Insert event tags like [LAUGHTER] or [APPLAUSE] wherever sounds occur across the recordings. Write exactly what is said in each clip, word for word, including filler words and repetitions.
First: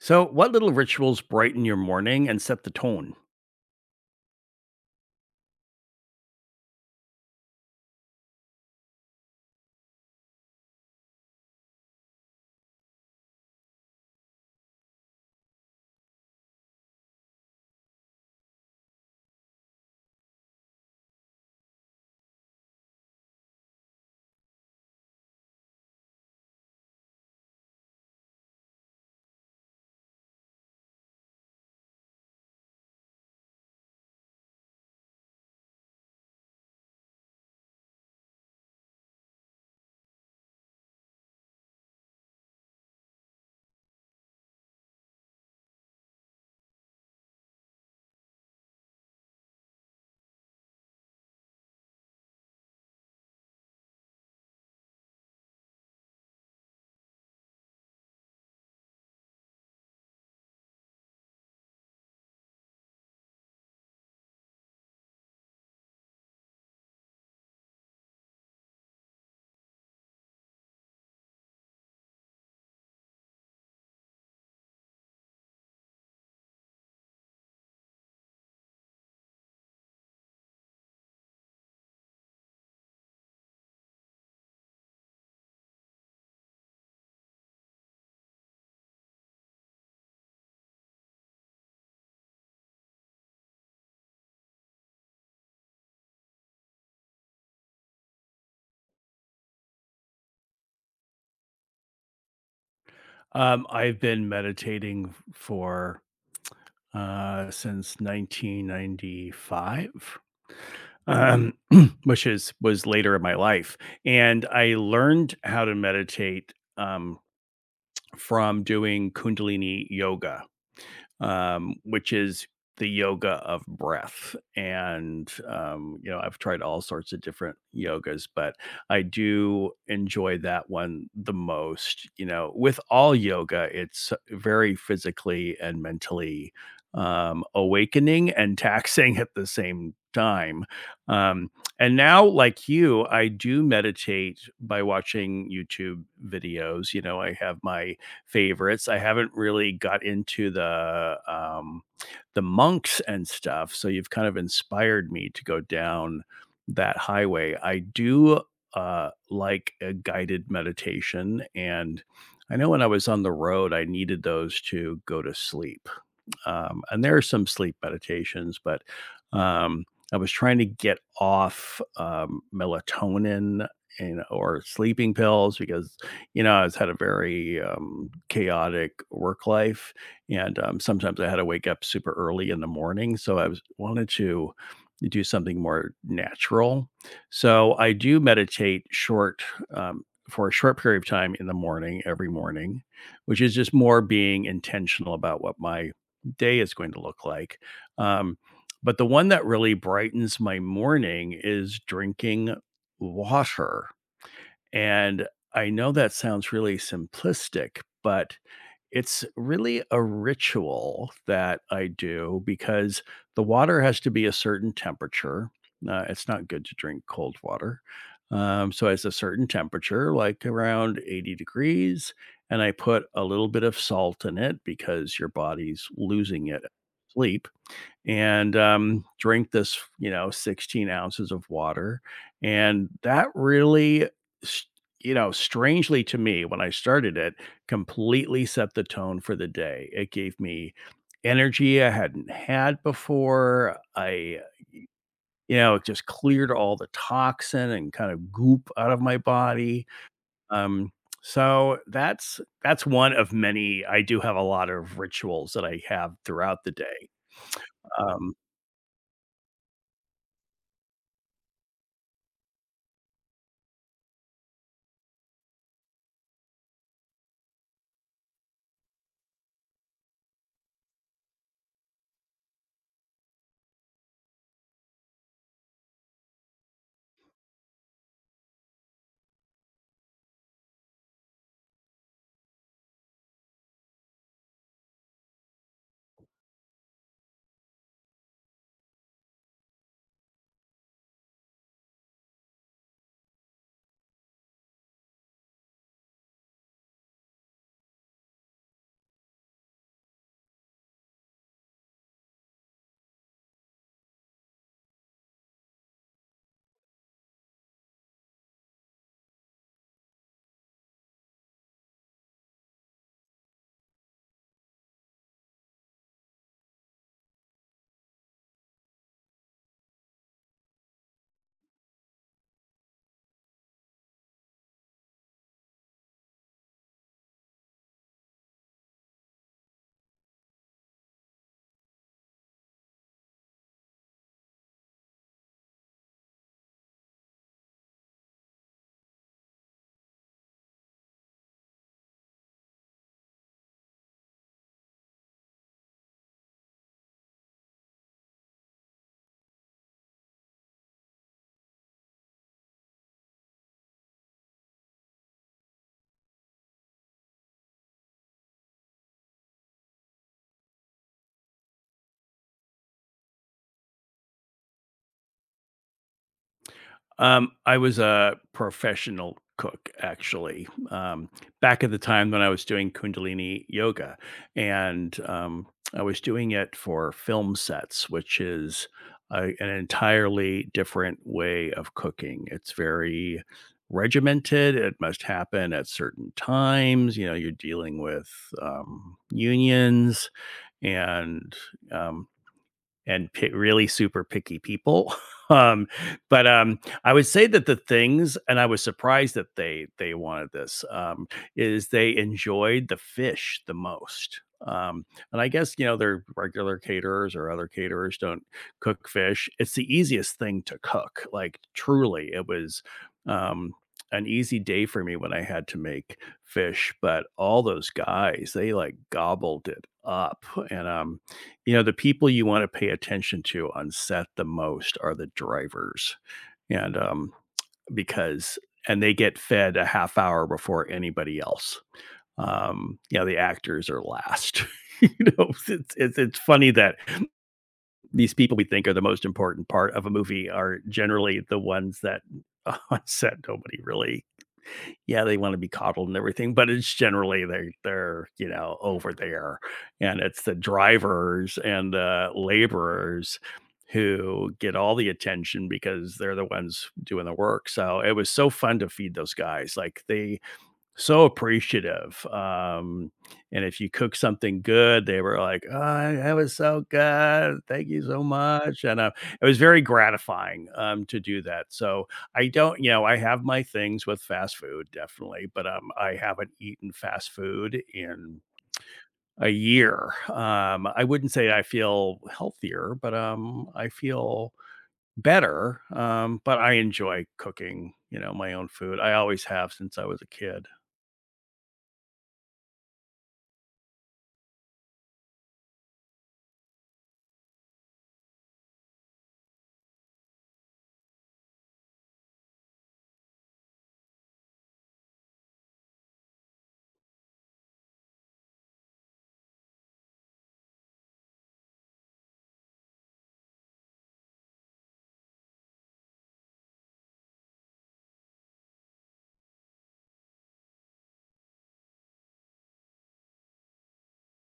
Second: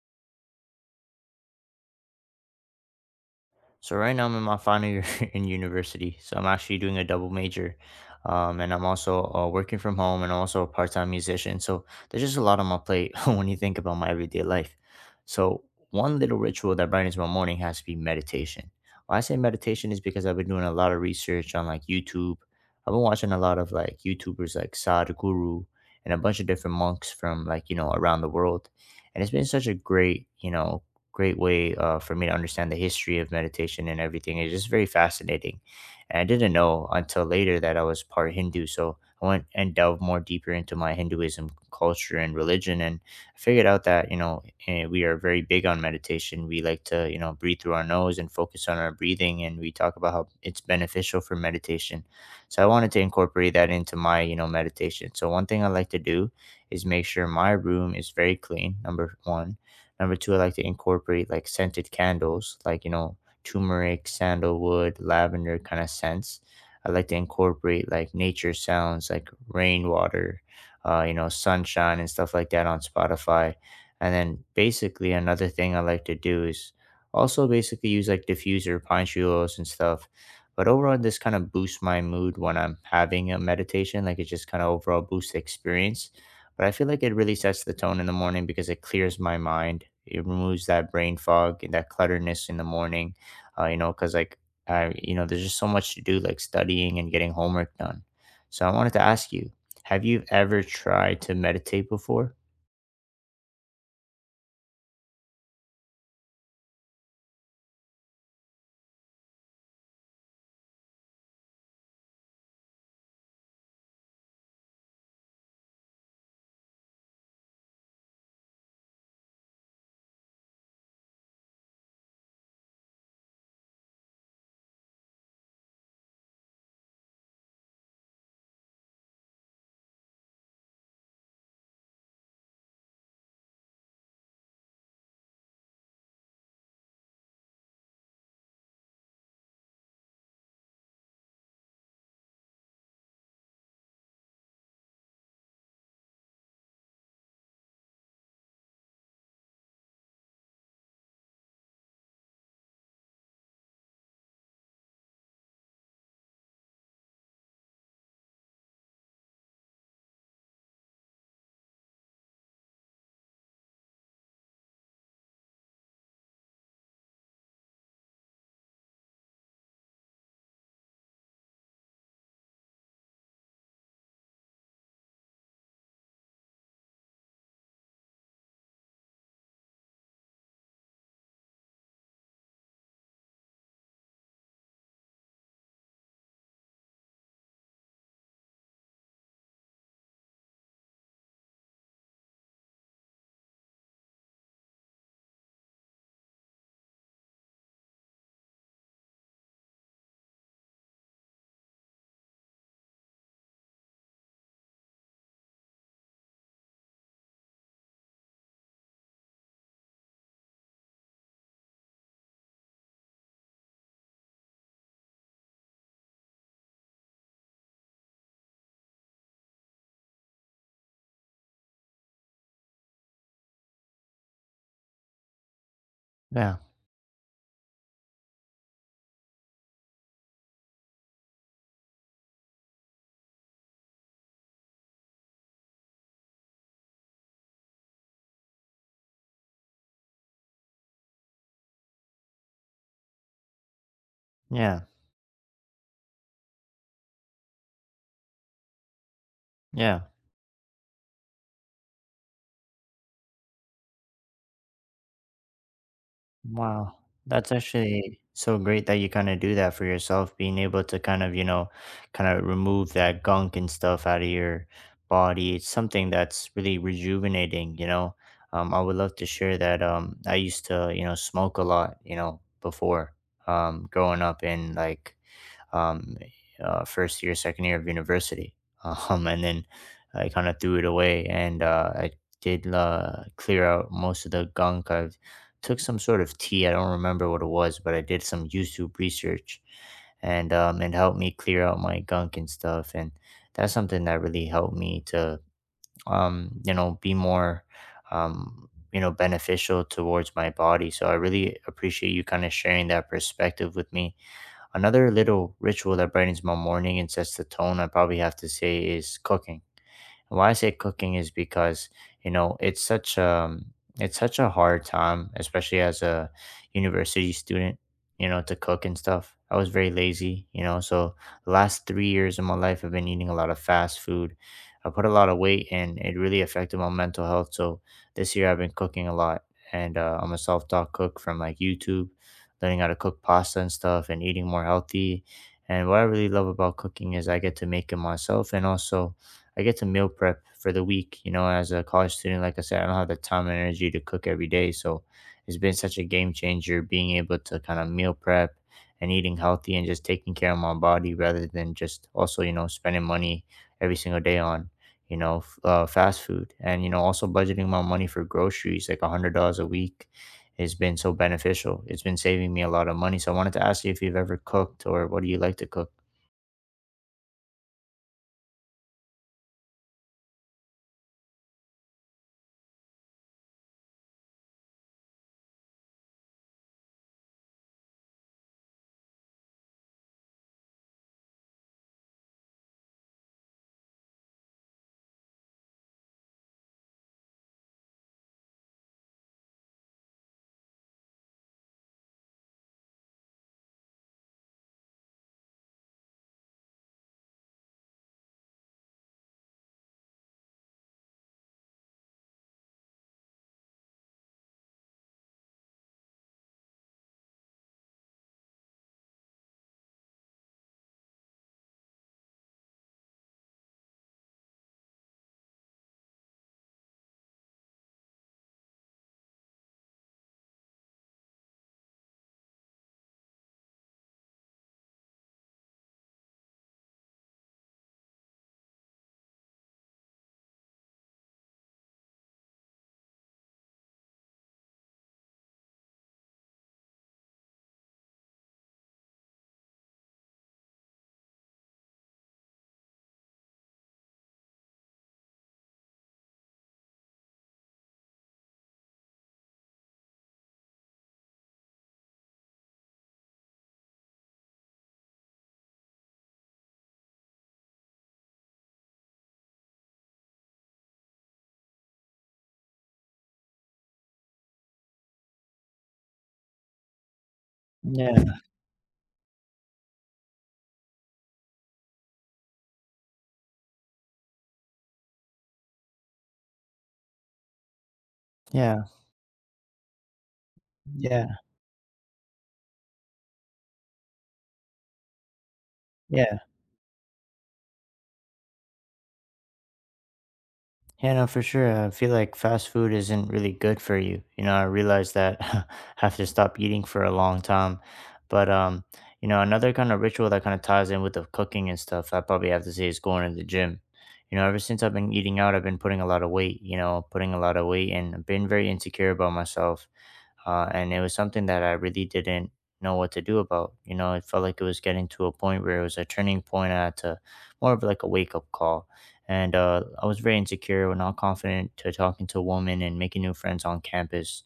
So, what little rituals brighten your morning and set the tone? So right now I'm in my final year [LAUGHS] in university. So I'm actually doing a double major, um, and I'm also uh, working from home and I'm also a part-time musician. So there's just a lot on my plate [LAUGHS] when you think about my everyday life. So one little ritual that brightens my morning has to be meditation. Why I say meditation is because I've been doing a lot of research on like YouTube. I've been watching a lot of like YouTubers like Sadhguru and a bunch of different monks from like you know around the world, and it's been such a great you know great way uh, for me to understand the history of meditation and everything. It's just very fascinating. And I didn't know until later that I was part Hindu. So I went and delved more deeper into my Hinduism culture and religion. And I figured out that, you know, eh, we are very big on meditation. We like to, you know, breathe through our nose and focus on our breathing. And we talk about how it's beneficial for meditation. So I wanted to incorporate that into my, you know, meditation. So one thing I like to do is make sure my room is very clean, number one. Number two, I like to incorporate like scented candles, like, you know, turmeric, sandalwood, lavender kind of scents. I like to incorporate like nature sounds, like rainwater, uh, you know, sunshine and stuff like that on Spotify. And then basically, another thing I like to do is also basically use like diffuser, pine tree oils, and stuff. But overall, this kind of boosts my mood when I'm having a meditation. Like it just kind of overall boosts the experience, but I feel like it really sets the tone in the morning because it clears my mind. It removes that brain fog and that clutterness in the morning, uh, you know, because like I, you know, there's just so much to do, like studying and getting homework done. So I wanted to ask you, have you ever tried to meditate before? Um, I've been meditating for uh since nineteen ninety-five, um, [CLEARS THROAT] which is was later in my life, and I learned how to meditate um from doing Kundalini yoga. um, which is the yoga of breath. And, um, you know, I've tried all sorts of different yogas, but I do enjoy that one the most. You know, with all yoga, it's very physically and mentally um, awakening and [LAUGHS] taxing at the same time. Um, and now, like you, I do meditate by watching YouTube videos. You know, I have my favorites. I haven't really got into the um, the monks and stuff, so you've kind of inspired me to go down that highway. I do uh, like a guided meditation, and I know when I was on the road, I needed those to go to sleep. Um, and there are some sleep meditations, but um, I was trying to get off um, melatonin and or sleeping pills because you know I was had a very um, chaotic work life, and um, sometimes I had to wake up super early in the morning. So I was wanted to do something more natural. So I do meditate short. Um, for a short period of time in the morning every morning, which is just more being intentional about what my day is going to look like. Um, but the one that really brightens my morning is drinking water. And I know that sounds really simplistic, but it's really a ritual that I do because the water has to be a certain temperature. Uh, it's not good to drink cold water. Um, so it's a certain temperature, like around eighty degrees. And I put a little bit of salt in it because your body's losing Yeah, it sleep, and um, drink this, you know, sixteen ounces of water. And that really, s- you know, strangely to me, when I started it, completely set the tone for the day. It gave me energy I hadn't had before. I, yeah, you know, it just cleared all the toxin and kind of goop out of my body. yeah. Um, so that's that's one of many. I do have a lot of rituals that I have throughout the Wow, day. that's actually um, so great that you kind of do that for yourself, being able to kind of, you know, kind of remove that gunk and stuff out of your body. It's something that's really rejuvenating, you know. Um, I would love to share that. Um, I used to, you know, smoke a lot, you know, before um, growing up, and like um, uh, first year, second year of university. [LAUGHS] Um, and then I kind of threw it away and uh, I did uh, clear out most of the gunk. I took some sort of tea. I don't remember what it was, but I did some YouTube research and um, it helped me clear out my gunk and stuff. And that's something that really helped me to, um, you know, be more, um, you know, beneficial towards my body. So I really appreciate you kind of sharing that perspective with me. Another little ritual that brightens my morning and sets the tone I probably have to say is cooking. Why I say cooking is because you know it's such a it's such a hard time, especially as a university student. You know, to cook and stuff. I was very lazy. You know, so the last three years of my life, I've been eating a lot of fast food. I put a lot of weight, and it really affected my mental health. So this year, I've been cooking a lot, and uh, I'm a self-taught cook from like YouTube, learning how to cook pasta and stuff, and eating more healthy. And what I really love about cooking is I get to make it myself, and also I get to meal prep for the week. You know, as a college student, like I said, I don't have the time and energy to cook every day. So it's been such a game changer being able to kind of meal prep and eating healthy and just taking care of my body rather than just also, you know, spending money every single day on, you know, f- uh, fast food. And, you know, also budgeting my money for groceries, like a $100 a week, has been so beneficial. It's been saving me a lot of money. So I wanted to ask you if you've ever cooked or what do you like to cook? Um, I was a professional cook actually, um, back at the time when I was doing Kundalini yoga, and, um, I was doing it for film sets, which is a an entirely different way of cooking. It's very regimented, it must happen at certain times. You know, you're dealing with, um, unions and, um and pi really super picky people. [LAUGHS] Um, but um, I would say that the things, and I was surprised that they they wanted this, um, is they enjoyed the fish the most. Um, and I guess you know their regular caterers or other caterers don't cook fish. It's the easiest thing to cook. Like truly, it was um, an easy day for me when I had to make fish. But all those guys, they like gobbled it up, and um, you know, the people you wanna pay attention to on set the most are the drivers, and, um, because and they get fed a half hour before anybody else. Um, you know, the actors are last. [LAUGHS] You know, it's it's it's funny that these people we think are the most important part of a movie are generally the ones that [LAUGHS] on set nobody really. Yeah, they wanna be coddled and everything, but it's generally they're they're, you know, over there, and it's the drivers and the laborers who get all the attention because they're the ones doing the work. So, it was so fun to feed those guys, like, they so appreciative, um, and if you cook something good, they were like, "Oh, that was so good. Thank you Yeah, so much," and, uh, it was very gratifying, um, to do that. So I don't. you know, I have my things with fast food, definitely, but, um, I haven't eaten fast food in yeah, a year. um, I wouldn't yeah, say I feel healthier, but, um, I feel better. yeah. Um, but I enjoy cooking, you know, my own food. I always have since I was a kid. Yeah, no, for sure. I feel like fast food isn't really good for you. You know, I realized that [LAUGHS] I have to stop eating for a long time. But um, you know, another kind of ritual that kind of ties in with the cooking and stuff, I probably have to say is going to the gym. You know, ever since I've been eating out, I've been putting a lot of weight, you know, putting a lot of weight, and I've been very insecure about myself, uh, and it was something that I really didn't know what to do about. You know, it felt like it was getting to a point where it was a turning point. I had to more of like a wake up call, and uh, I was very insecure, not confident to talking to a woman and making new friends on campus.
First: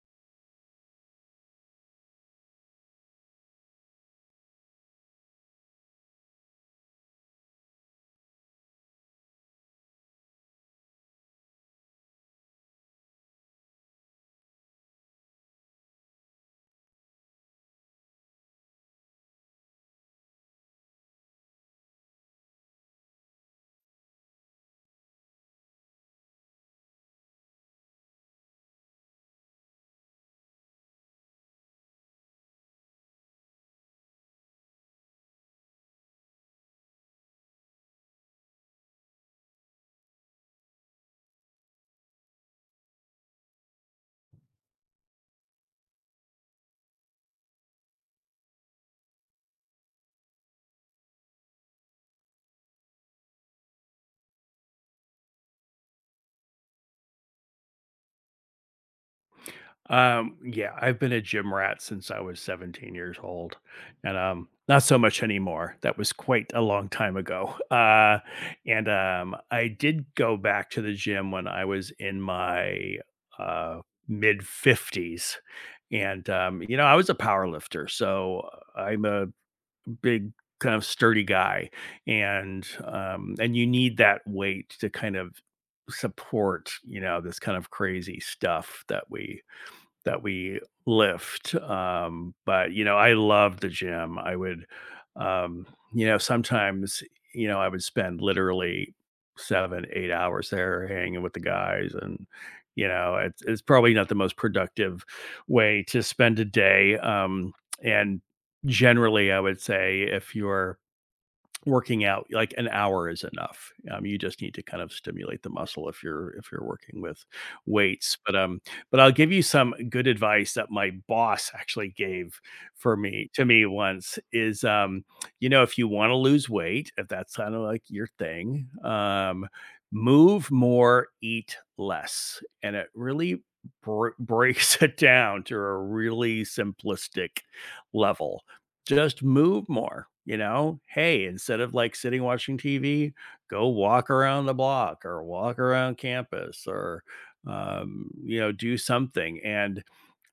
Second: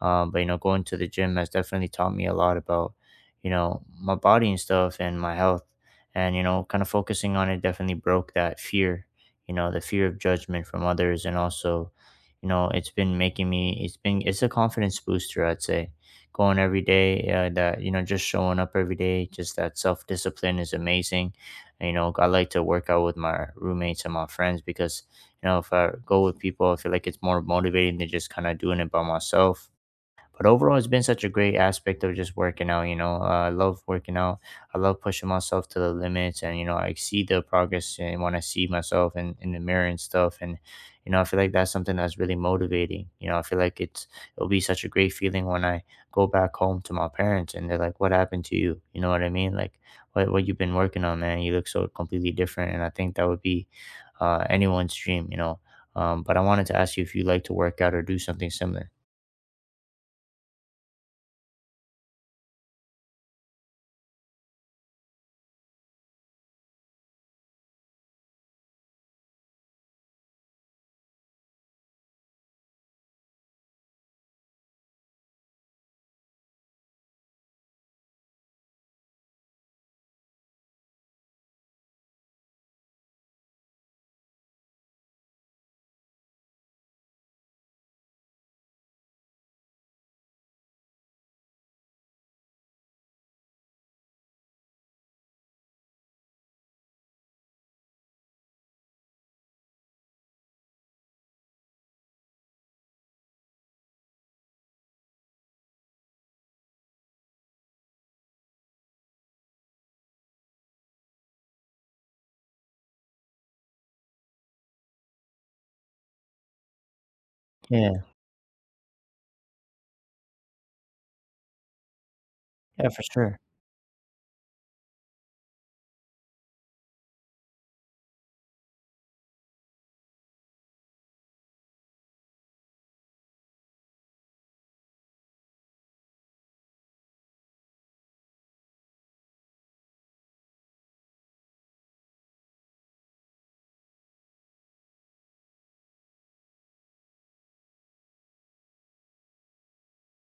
Um, but you know, going to the gym has definitely taught me a lot about you know my body and stuff and my health, and you know, kind of focusing on it definitely broke that fear. You know, the fear of judgment from others, and also you know it's been making me it's been it's a confidence booster, I'd say, going every day, uh, that you know just showing up every day, just that self-discipline is amazing. And, you know, I like to work out with my roommates and my friends because you know if I go with people I feel like it's more motivating than just kind of doing it by myself, but overall, it's been such a great aspect of just working out. You know, uh, I love working out. I love pushing myself to the limits, and you know, I see the progress and when I see myself in, in the mirror and stuff. And you know, I feel like that's something that's really motivating. You know, I feel like it's it'll be such a great feeling when I go back home to my parents and they're like, "What happened to you?" You know what I mean? Like, what what you've been working on, man? You look so completely different. And I think that would be uh, anyone's dream. You know. Um, but I wanted to ask you if you like to work out or do something similar. Um, yeah, I've been a gym rat since I was seventeen years old, and um, not so much anymore. That was quite a long time ago. [LAUGHS] Uh, and um, I did go back to the gym when I was in my uh, mid fifties, and um, you know, I was a power lifter, so I'm a big kind of sturdy guy, and um, and you need that weight to kind of support you know this kind of crazy stuff that we that we lift. Um, but you know, I loved the gym. I would, um, you know, sometimes you know I would spend literally seven, eight hours there hanging with the guys, and you know, it's it's probably not the most productive way to spend a day. Um, and generally, I would say if you're working out, like, an hour is enough. Um, you just need to kind of stimulate the muscle if you're if you're working with Yeah, weights. But um, but I'll give you some good advice that my boss actually gave yeah, for for me sure. to me once, is um, you know, if you want to lose weight, if that's kind of like your thing, um, move more, eat less. And it really br- breaks [LAUGHS] it down to a really simplistic level. Just move more, you know? Hey, instead of like sitting watching T V, go walk around the block or walk around campus or, um, you know, do something. And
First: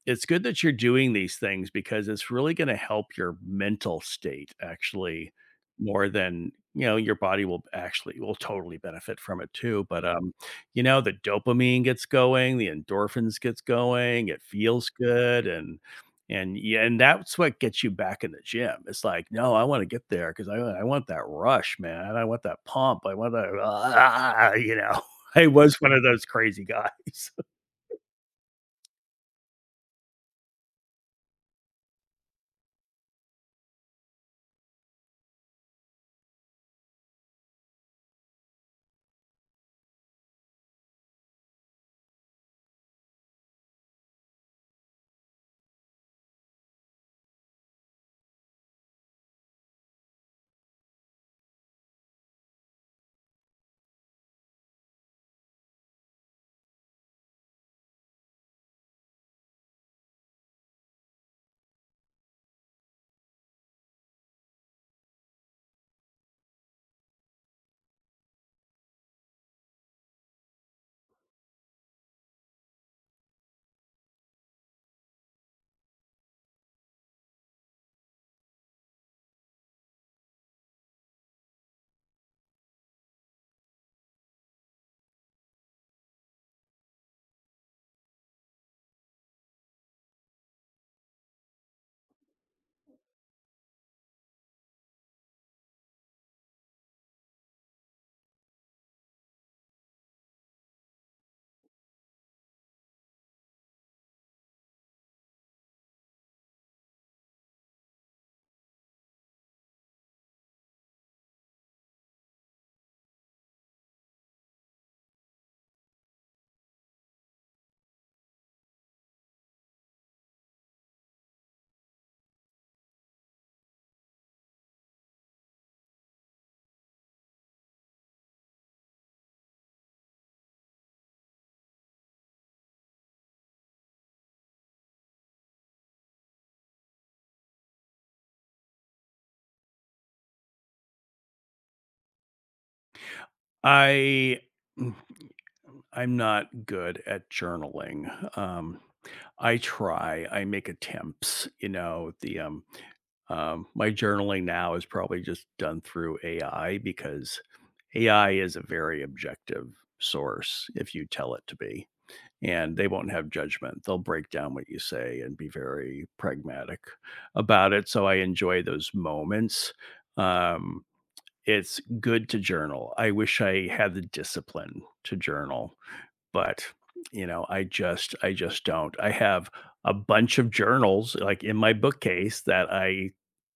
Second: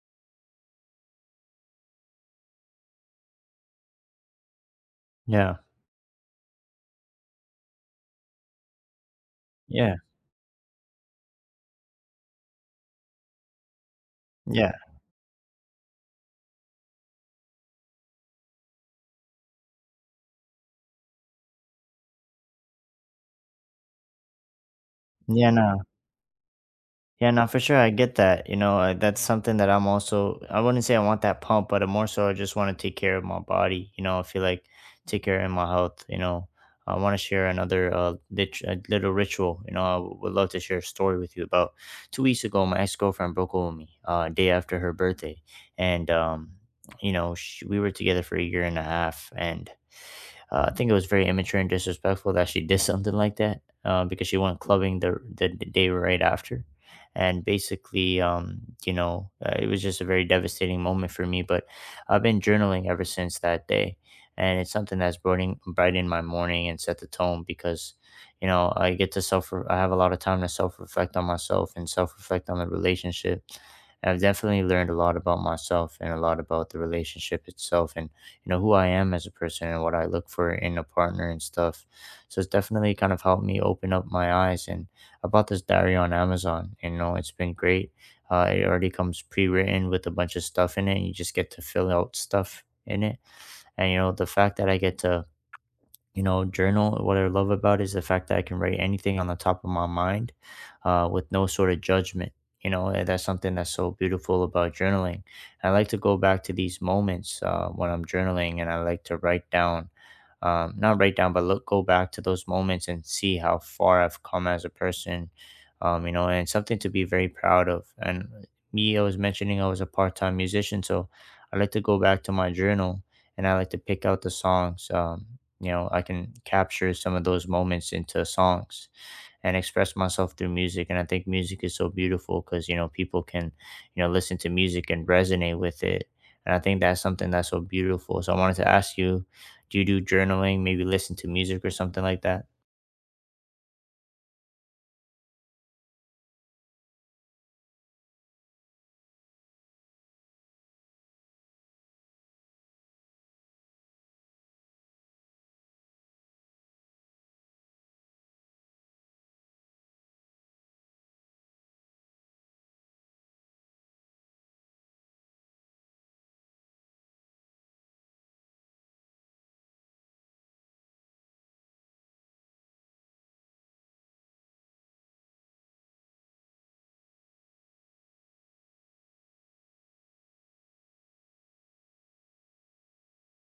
it's good that you're doing these things because it's really going to help your mental state. Actually, Yeah. more than you know, your body will actually will totally benefit from it too, Yeah. but um you know the dopamine gets going, the endorphins gets going, it Yeah. feels good, and and yeah, and that's what gets you back in the gym. It's like, "No, I want to get there because I, I want that rush, man. I want that pump. I want that [LAUGHS] ah, you know [LAUGHS] I Yeah, no. was one of those crazy Yeah, guys." no, for sure. I get that. You know, uh, that's something that I'm also, I wouldn't say I [LAUGHS] want that pump, but more so I just want to take care of my body. You know, I feel like take care of my health. You know, I want to share another uh, lit- uh, little ritual. You know, I w- would love to share a story with you about two weeks ago. My ex girlfriend broke up with me uh, day after her birthday. And, um, you know, sh we were together for a year and a half. And uh, I think it was very immature and disrespectful that she did [LAUGHS] something like that uh, because she went clubbing the, the day right after, and basically um you know uh, it was just a very devastating moment for me, but I've been journaling ever since that day, and it's something that's brightening brightened my morning and set the tone because you know I get to self I have a lot of time to self reflect on myself and self reflect on the relationship, and I've definitely learned a lot about myself and a lot about the relationship itself, and you know who I am as a person and what I look for in a partner and stuff. So it's definitely kind of helped me open up my eyes. And I bought this diary on Amazon, and you know it's been great. Uh, it already comes pre-written with a bunch of stuff in it. You just get to fill out stuff in it, and you know the fact that I get to you know, journal. What I love about it is the fact that I can write anything on the top of my mind uh, with no sort of judgment. You know, and that's something that's so beautiful about journaling. I like to go back to these moments uh, when I'm journaling, and I like to write down, um, not write down, but look, go back to those moments and see how far I've come as a person, um, you know, and something to be very proud of. And me, I was mentioning I was a part time musician, so I like to go back to my journal and I like to pick out the songs. Um, you know I can capture some of those moments into songs and express myself through music, and I think music is so beautiful because you know people can you know listen to music and resonate with it, and I think that's something that's so beautiful. So I wanted to ask you, do you do journaling, maybe listen to music or something like that? I mm, I'm not good at journaling. Um, I try. I make attempts. You know, the um, um, my journaling now is probably just done through A I because A I is a very objective source if you tell it to be, and they won't have judgment. They'll break down what you say and be very pragmatic about it. So I enjoy those moments. Um, it's good to journal. I wish I had the discipline to journal, but, you know, I just I just don't. I have a bunch of journals, like, in my bookcase that I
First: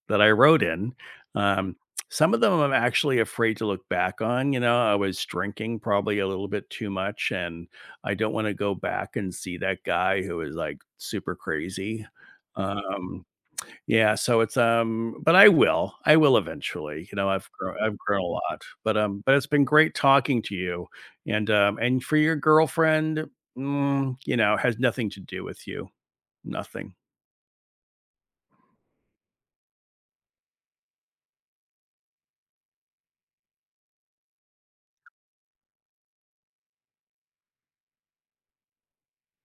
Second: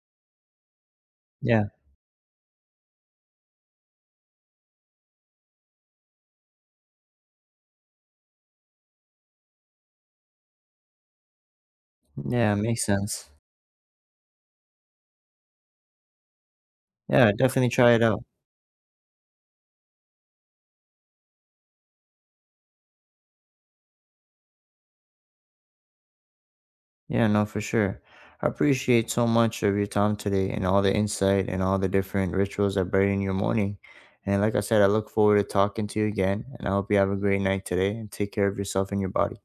that I wrote in. Yeah, Um, some of them I'm actually afraid to look back on. you know, I was drinking probably a little bit too much, and I don't wanna go back and see that guy who was, like, super crazy. yeah, makes Um, sense. yeah, so it's, um but I will. I will eventually. you know, Yeah, I've definitely grown try I've it out. grown a lot, but, um but it's been great talking to you, and, um and for your girlfriend, mm, you know, has nothing to do with you. Nothing. Yeah, no, for sure. I appreciate so much of your time today and all the insight and all the different rituals that brighten your morning. And like I said, I look forward to talking to you again. And I hope you have a great night today and take care of yourself and your body.